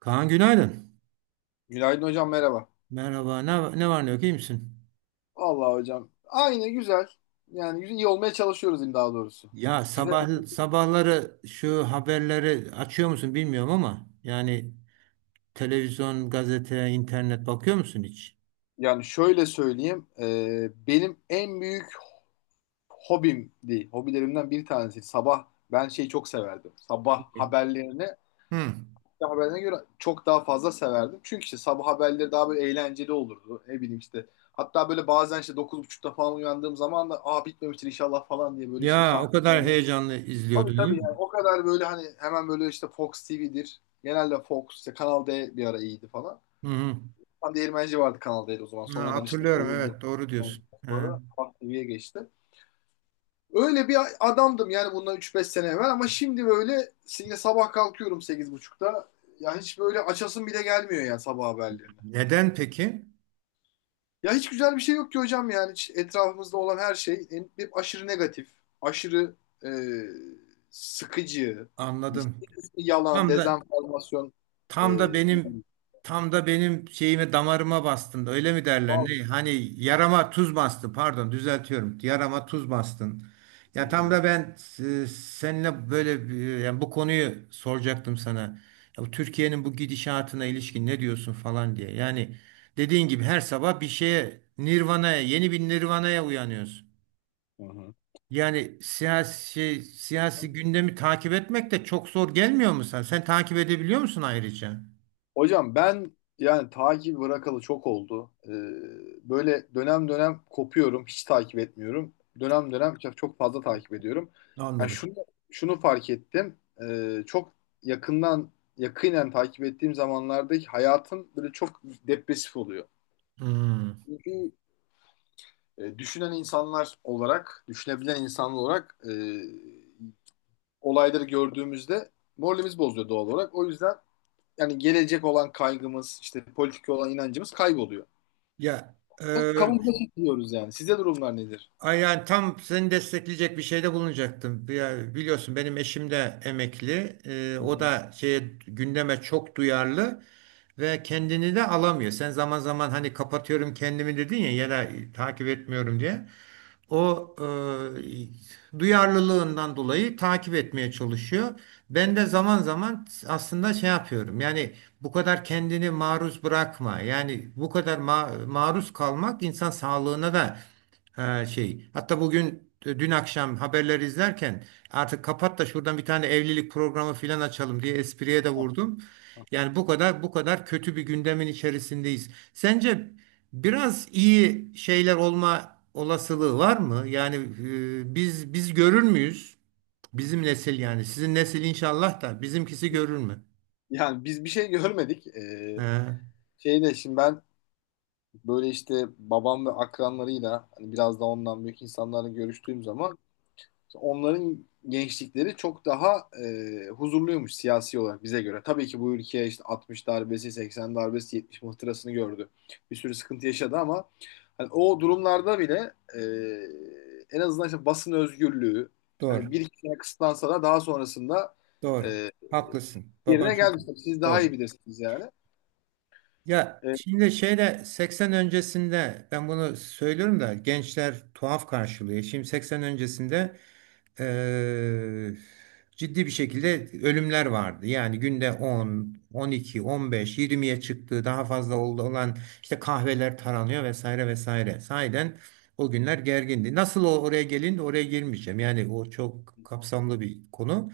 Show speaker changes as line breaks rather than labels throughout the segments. Kaan, günaydın.
Günaydın hocam merhaba.
Merhaba. Ne var ne yok, iyi misin?
Vallahi hocam aynı güzel. Yani iyi olmaya çalışıyoruz diyeyim daha doğrusu.
Ya
Size
sabah sabahları şu haberleri açıyor musun bilmiyorum ama yani televizyon, gazete, internet bakıyor musun hiç?
yani şöyle söyleyeyim. Benim en büyük hobim değil. Hobilerimden bir tanesi. Sabah ben şeyi çok severdim. Sabah haberlerini
Hı.
sabah haberlerine göre çok daha fazla severdim. Çünkü işte sabah haberleri daha böyle eğlenceli olurdu. Ne bileyim işte. Hatta böyle bazen işte 9.30'da falan uyandığım zaman da aa bitmemiştir inşallah falan diye böyle işte bir
Ya
kahve.
o kadar heyecanlı
Tabii
izliyordun
tabii
değil mi?
yani o kadar böyle hani hemen böyle işte Fox TV'dir. Genelde Fox işte Kanal D bir ara iyiydi falan.
Hı hı.
Tam değirmenci vardı Kanal D'de o zaman.
Ha,
Sonradan işte
hatırlıyorum,
kovuldu.
evet, doğru
Ondan
diyorsun. Ha.
sonra Fox TV'ye geçti. Öyle bir adamdım yani bundan üç beş sene evvel ama şimdi böyle yine sabah kalkıyorum 8.30'da. Ya hiç böyle açasım bile gelmiyor yani sabah haberleri.
Neden peki?
Ya hiç güzel bir şey yok ki hocam yani. Hiç etrafımızda olan her şey hep aşırı negatif, aşırı e, sıkıcı, işte
Anladım.
bir kısmı yalan,
Tam da
dezenformasyon.
Tam da
E,
benim tam da benim şeyime, damarıma bastın. Öyle mi derler?
Hı
Ne? Hani yarama tuz bastı. Pardon, düzeltiyorum. Yarama tuz bastın. Ya tam
hı.
da ben seninle böyle yani bu konuyu soracaktım sana. Ya bu Türkiye'nin bu gidişatına ilişkin ne diyorsun falan diye. Yani dediğin gibi her sabah bir şeye Nirvana'ya, yeni bir Nirvana'ya uyanıyorsun.
Hı
Yani
hı.
siyasi gündemi takip etmek de çok zor gelmiyor mu sen? Sen takip edebiliyor musun ayrıca?
Hocam ben yani takip bırakalı çok oldu. Böyle dönem dönem kopuyorum, hiç takip etmiyorum. Dönem dönem çok, çok fazla takip ediyorum. Yani
Anladım.
şunu fark ettim. Çok yakından yakinen takip ettiğim zamanlardaki hayatım böyle çok depresif oluyor.
Hmm.
Çünkü düşünebilen insanlar olarak olayları gördüğümüzde moralimiz bozuyor doğal olarak. O yüzden yani gelecek olan kaygımız, işte politik olan inancımız kayboluyor.
Ya e,
Kabuğumuza çekiliyoruz yani. Sizde durumlar nedir?
Ay yani tam seni destekleyecek bir şeyde bulunacaktım. Ya biliyorsun, benim eşim de emekli.
Hı
O
hı.
da şeye, gündeme çok duyarlı ve kendini de alamıyor. Sen zaman zaman hani kapatıyorum kendimi dedin ya, ya da takip etmiyorum diye. O duyarlılığından dolayı takip etmeye çalışıyor. Ben de zaman zaman aslında şey yapıyorum. Yani bu kadar kendini maruz bırakma. Yani bu kadar maruz kalmak insan sağlığına da. Ha, şey. Hatta dün akşam haberleri izlerken artık kapat da şuradan bir tane evlilik programı filan açalım diye espriye de
Ah.
vurdum. Yani bu kadar kötü bir gündemin içerisindeyiz. Sence biraz iyi şeyler olma olasılığı var mı? Yani biz görür müyüz? Bizim nesil yani. Sizin nesil inşallah, da bizimkisi görür mü?
Yani biz bir şey görmedik.
He,
Şeyde şimdi ben böyle işte babam ve akranlarıyla hani biraz da ondan büyük insanlarla görüştüğüm zaman, onların gençlikleri çok daha huzurluymuş siyasi olarak bize göre. Tabii ki bu ülke işte 60 darbesi, 80 darbesi, 70 muhtırasını gördü. Bir sürü sıkıntı yaşadı ama hani o durumlarda bile en azından işte basın özgürlüğü hani
doğru.
bir iki sene kısıtlansa da daha sonrasında
Doğru.
e,
Haklısın. Baban
yerine
çok
geldi. Siz daha
doğru.
iyi bilirsiniz yani.
Ya
E,
şimdi şeyde 80 öncesinde ben bunu söylüyorum da gençler tuhaf karşılıyor. Şimdi 80 öncesinde eee, ciddi bir şekilde ölümler vardı. Yani günde 10, 12, 15, 20'ye çıktığı daha fazla oldu, olan işte kahveler taranıyor vesaire vesaire. Sahiden o günler gergindi. Nasıl o oraya gelin, oraya girmeyeceğim. Yani o çok kapsamlı bir konu.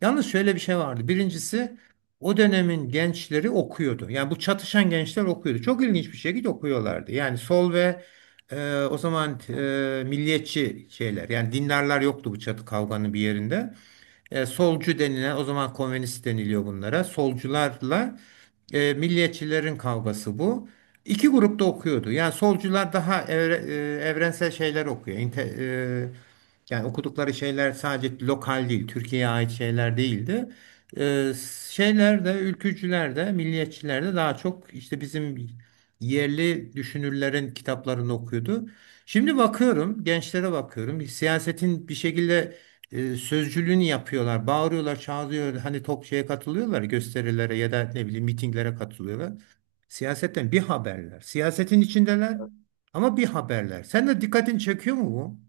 Yalnız şöyle bir şey vardı. Birincisi, o dönemin gençleri okuyordu. Yani bu çatışan gençler okuyordu. Çok ilginç bir şekilde okuyorlardı. Yani sol ve o zaman milliyetçi şeyler, yani dindarlar yoktu bu çatı kavganın bir yerinde. E, solcu denilen, o zaman komünist deniliyor bunlara. Solcularla milliyetçilerin kavgası bu. İki grupta okuyordu. Yani solcular daha evrensel şeyler okuyor. Yani okudukları şeyler sadece lokal değil, Türkiye'ye ait şeyler değildi. Ee, Şeyler de, ülkücüler de, milliyetçiler de daha çok işte bizim yerli düşünürlerin kitaplarını okuyordu. Şimdi bakıyorum, gençlere bakıyorum. Siyasetin bir şekilde sözcülüğünü yapıyorlar, bağırıyorlar, çağırıyorlar. Hani tok şeye katılıyorlar, gösterilere ya da ne bileyim mitinglere katılıyorlar. Siyasetten bir haberler. Siyasetin içindeler ama bir haberler. Sen de dikkatini çekiyor mu bu?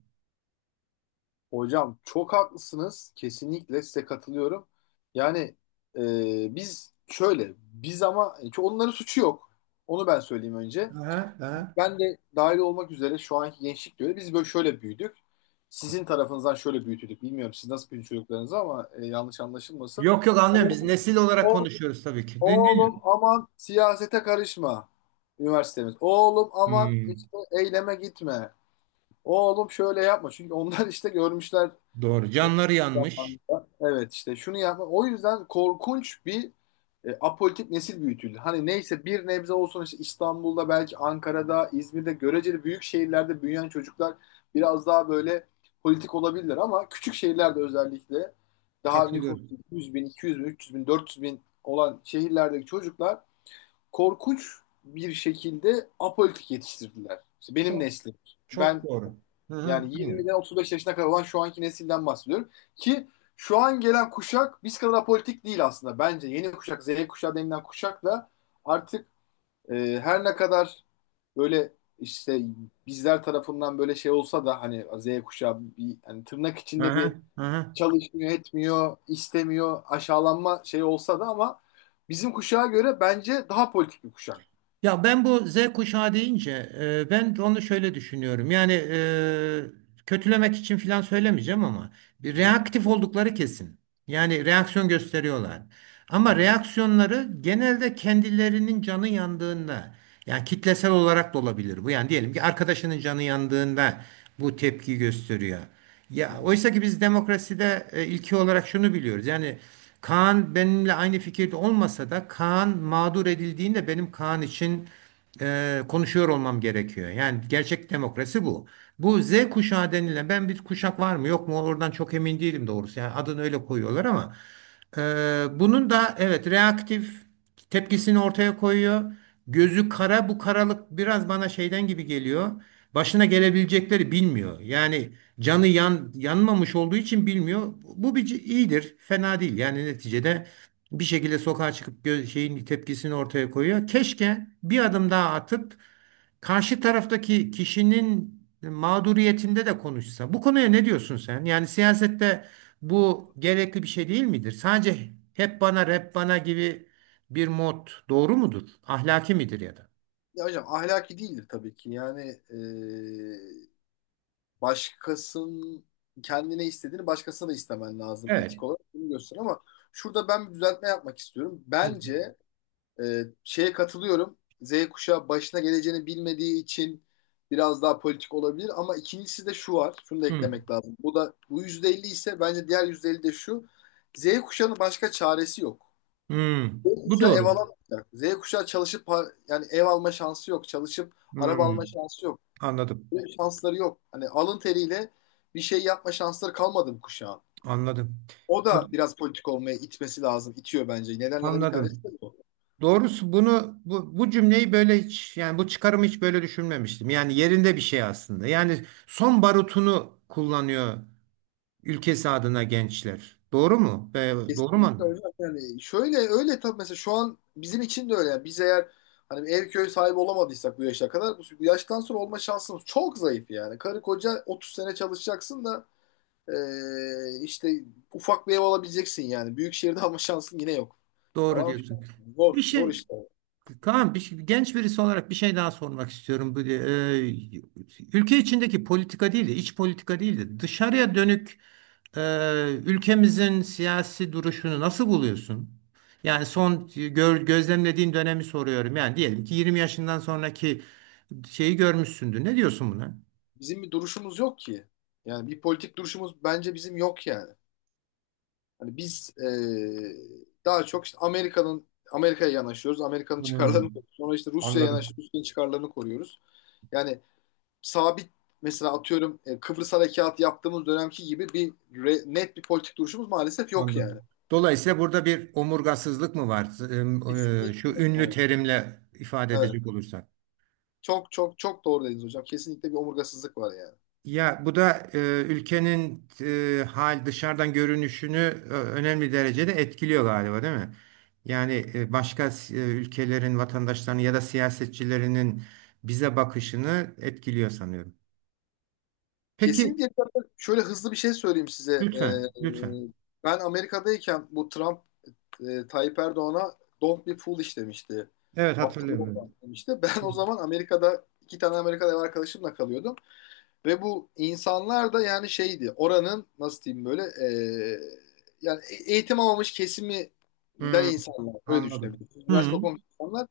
Hocam çok haklısınız. Kesinlikle size katılıyorum. Yani biz ama çünkü onların suçu yok. Onu ben söyleyeyim önce.
Aha, aha.
Ben de dahil olmak üzere şu anki gençlik diyor. Biz böyle şöyle büyüdük. Sizin tarafınızdan şöyle büyütüldük. Bilmiyorum siz nasıl büyüdü çocuklarınızı ama yanlış anlaşılmasın.
Yok yok, anlıyorum. Biz
Oğlum,
nesil olarak
oğlum,
konuşuyoruz tabii ki. Değil, değil.
oğlum aman siyasete karışma. Üniversitemiz. Oğlum aman
Hmm,
işte eyleme gitme. Oğlum şöyle yapma. Çünkü onlar işte görmüşler
doğru. Canları yanmış.
zamanında. Evet işte şunu yapma. O yüzden korkunç bir apolitik nesil büyütüldü. Hani neyse bir nebze olsun işte İstanbul'da belki Ankara'da, İzmir'de göreceli büyük şehirlerde büyüyen çocuklar biraz daha böyle politik olabilirler ama küçük şehirlerde özellikle daha nüfus
Katılıyorum.
100 bin, 200 bin, 300 bin, 400 bin olan şehirlerdeki çocuklar korkunç bir şekilde apolitik yetiştirdiler. İşte benim
Çok
neslim.
çok
Ben
doğru. Hı hı,
yani
dinliyorum.
20'den 35 yaşına kadar olan şu anki nesilden bahsediyorum. Ki şu an gelen kuşak biz kadar apolitik değil aslında. Bence yeni kuşak, Z kuşağı denilen kuşak da artık her ne kadar böyle işte bizler tarafından böyle şey olsa da hani Z kuşağı bir hani tırnak
Hı
içinde bir
hı, hı hı.
çalışmıyor, etmiyor, istemiyor, aşağılanma şey olsa da ama bizim kuşağa göre bence daha politik bir kuşak.
Ya ben bu Z kuşağı deyince ben onu şöyle düşünüyorum. Yani kötülemek için falan söylemeyeceğim ama bir
Hı hı,
reaktif oldukları kesin. Yani reaksiyon gösteriyorlar.
hı
Ama
hı,
reaksiyonları genelde kendilerinin canı yandığında, yani kitlesel olarak da olabilir bu. Yani diyelim ki arkadaşının canı yandığında bu tepki gösteriyor.
hı
Ya
hı.
oysa ki biz demokraside ilki olarak şunu biliyoruz. Yani Kaan benimle aynı fikirde olmasa da Kaan mağdur edildiğinde benim Kaan için konuşuyor olmam gerekiyor. Yani gerçek demokrasi bu. Bu Z kuşağı denilen bir kuşak var mı yok mu oradan çok emin değilim doğrusu. Yani adını öyle koyuyorlar ama bunun da evet, reaktif tepkisini ortaya koyuyor. Gözü kara, bu karalık biraz bana şeyden gibi geliyor. Başına gelebilecekleri bilmiyor. Yani yanmamış olduğu için bilmiyor. Bu iyidir, fena değil. Yani neticede bir şekilde sokağa çıkıp şeyin tepkisini ortaya koyuyor. Keşke bir adım daha atıp karşı taraftaki kişinin mağduriyetinde de konuşsa. Bu konuya ne diyorsun sen? Yani siyasette bu gerekli bir şey değil midir? Sadece hep bana rap bana gibi bir mod doğru mudur? Ahlaki midir ya da?
Ya hocam ahlaki değildir tabii ki. Yani e, başkasının kendine istediğini başkasına da istemen lazım
Evet.
etik olarak bunu göster ama şurada ben bir düzeltme yapmak istiyorum.
Tabii.
Bence e, şeye katılıyorum. Z kuşağı başına geleceğini bilmediği için biraz daha politik olabilir ama ikincisi de şu var. Şunu da
Hmm,
eklemek lazım. Bu da bu %50 ise bence diğer %50 de şu. Z kuşağının başka çaresi yok.
hmm.
Z
Bu
kuşağı ev
doğru.
alamayacak. Z kuşağı çalışıp yani ev alma şansı yok. Çalışıp araba alma
Hmm,
şansı yok.
anladım.
Böyle bir şansları yok. Hani alın teriyle bir şey yapma şansları kalmadı bu kuşağın.
Anladım.
O da
Bu-
biraz politik olmaya itmesi lazım. İtiyor bence. Nedenlerden bir tanesi
Anladım.
de bu.
Doğrusu bunu bu cümleyi böyle hiç, yani bu çıkarımı hiç böyle düşünmemiştim. Yani yerinde bir şey aslında. Yani son barutunu kullanıyor ülkesi adına gençler. Doğru mu? Doğru
Kesinlikle
mu?
öyle. Yani şöyle öyle tabii mesela şu an bizim için de öyle. Yani biz eğer hani bir ev köy sahibi olamadıysak bu yaşa kadar, bu yaştan sonra olma şansımız çok zayıf yani. Karı koca 30 sene çalışacaksın da işte ufak bir ev alabileceksin yani. Büyük şehirde alma şansın yine yok.
Doğru
Falan filan.
diyorsun.
Zor,
Bir
zor
şey
işte.
Kaan, genç birisi olarak bir şey daha sormak istiyorum. Ülke içindeki politika değil de iç politika değil de dışarıya dönük ülkemizin siyasi duruşunu nasıl buluyorsun? Yani gözlemlediğin dönemi soruyorum. Yani diyelim ki 20 yaşından sonraki şeyi görmüşsündür. Ne diyorsun buna?
Bizim bir duruşumuz yok ki. Yani bir politik duruşumuz bence bizim yok yani. Hani biz daha çok işte Amerika'ya yanaşıyoruz. Amerika'nın çıkarlarını
Hmm,
koruyoruz. Sonra işte Rusya'ya
anladım,
yanaşıyoruz. Rusya'nın çıkarlarını koruyoruz. Yani sabit mesela atıyorum Kıbrıs Harekatı yaptığımız dönemki gibi bir net bir politik duruşumuz maalesef yok
anladım.
yani.
Dolayısıyla burada bir omurgasızlık mı var? Şu
Kesinlikle.
ünlü
Evet.
terimle ifade
Evet.
edecek olursak.
Çok çok çok doğru dediniz hocam. Kesinlikle bir omurgasızlık var yani.
Ya bu da ülkenin e, hal dışarıdan görünüşünü önemli derecede etkiliyor galiba, değil mi? Yani ülkelerin vatandaşlarının ya da siyasetçilerinin bize bakışını etkiliyor sanıyorum. Peki,
Kesinlikle şöyle hızlı bir şey söyleyeyim size.
lütfen, lütfen.
Ben Amerika'dayken bu Trump Tayyip Erdoğan'a don't be foolish demişti.
Evet,
Aptal
hatırlıyorum.
olma demişti. Ben o
Evet.
zaman Amerika'da iki tane Amerikalı ev arkadaşımla kalıyordum. Ve bu insanlar da yani şeydi oranın nasıl diyeyim böyle yani eğitim almamış kesiminden
Hmm,
insanlar. Öyle
anladım.
düşünebilirsiniz.
Hmm,
Üniversite okumamış insanlar.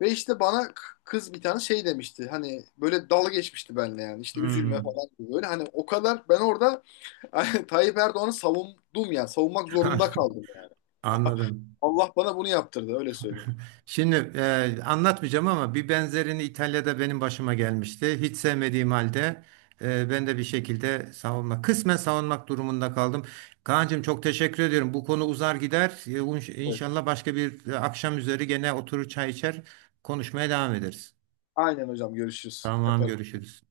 Ve işte bana kız bir tane şey demişti. Hani böyle dalga geçmişti benimle yani. İşte üzülme
hmm.
falan gibi böyle. Hani o kadar ben orada hani Tayyip Erdoğan'ı savundum yani. Savunmak zorunda kaldım yani.
Anladım.
Allah bana bunu yaptırdı öyle söyleyeyim.
Anlatmayacağım ama bir benzerini İtalya'da benim başıma gelmişti. Hiç sevmediğim halde ben de bir şekilde kısmen savunmak durumunda kaldım. Kaan'cığım, çok teşekkür ediyorum. Bu konu uzar gider. E,
Evet.
İnşallah başka bir akşam üzeri gene oturur, çay içer, konuşmaya devam ederiz.
Aynen hocam görüşürüz.
Tamam,
Yaparız.
görüşürüz.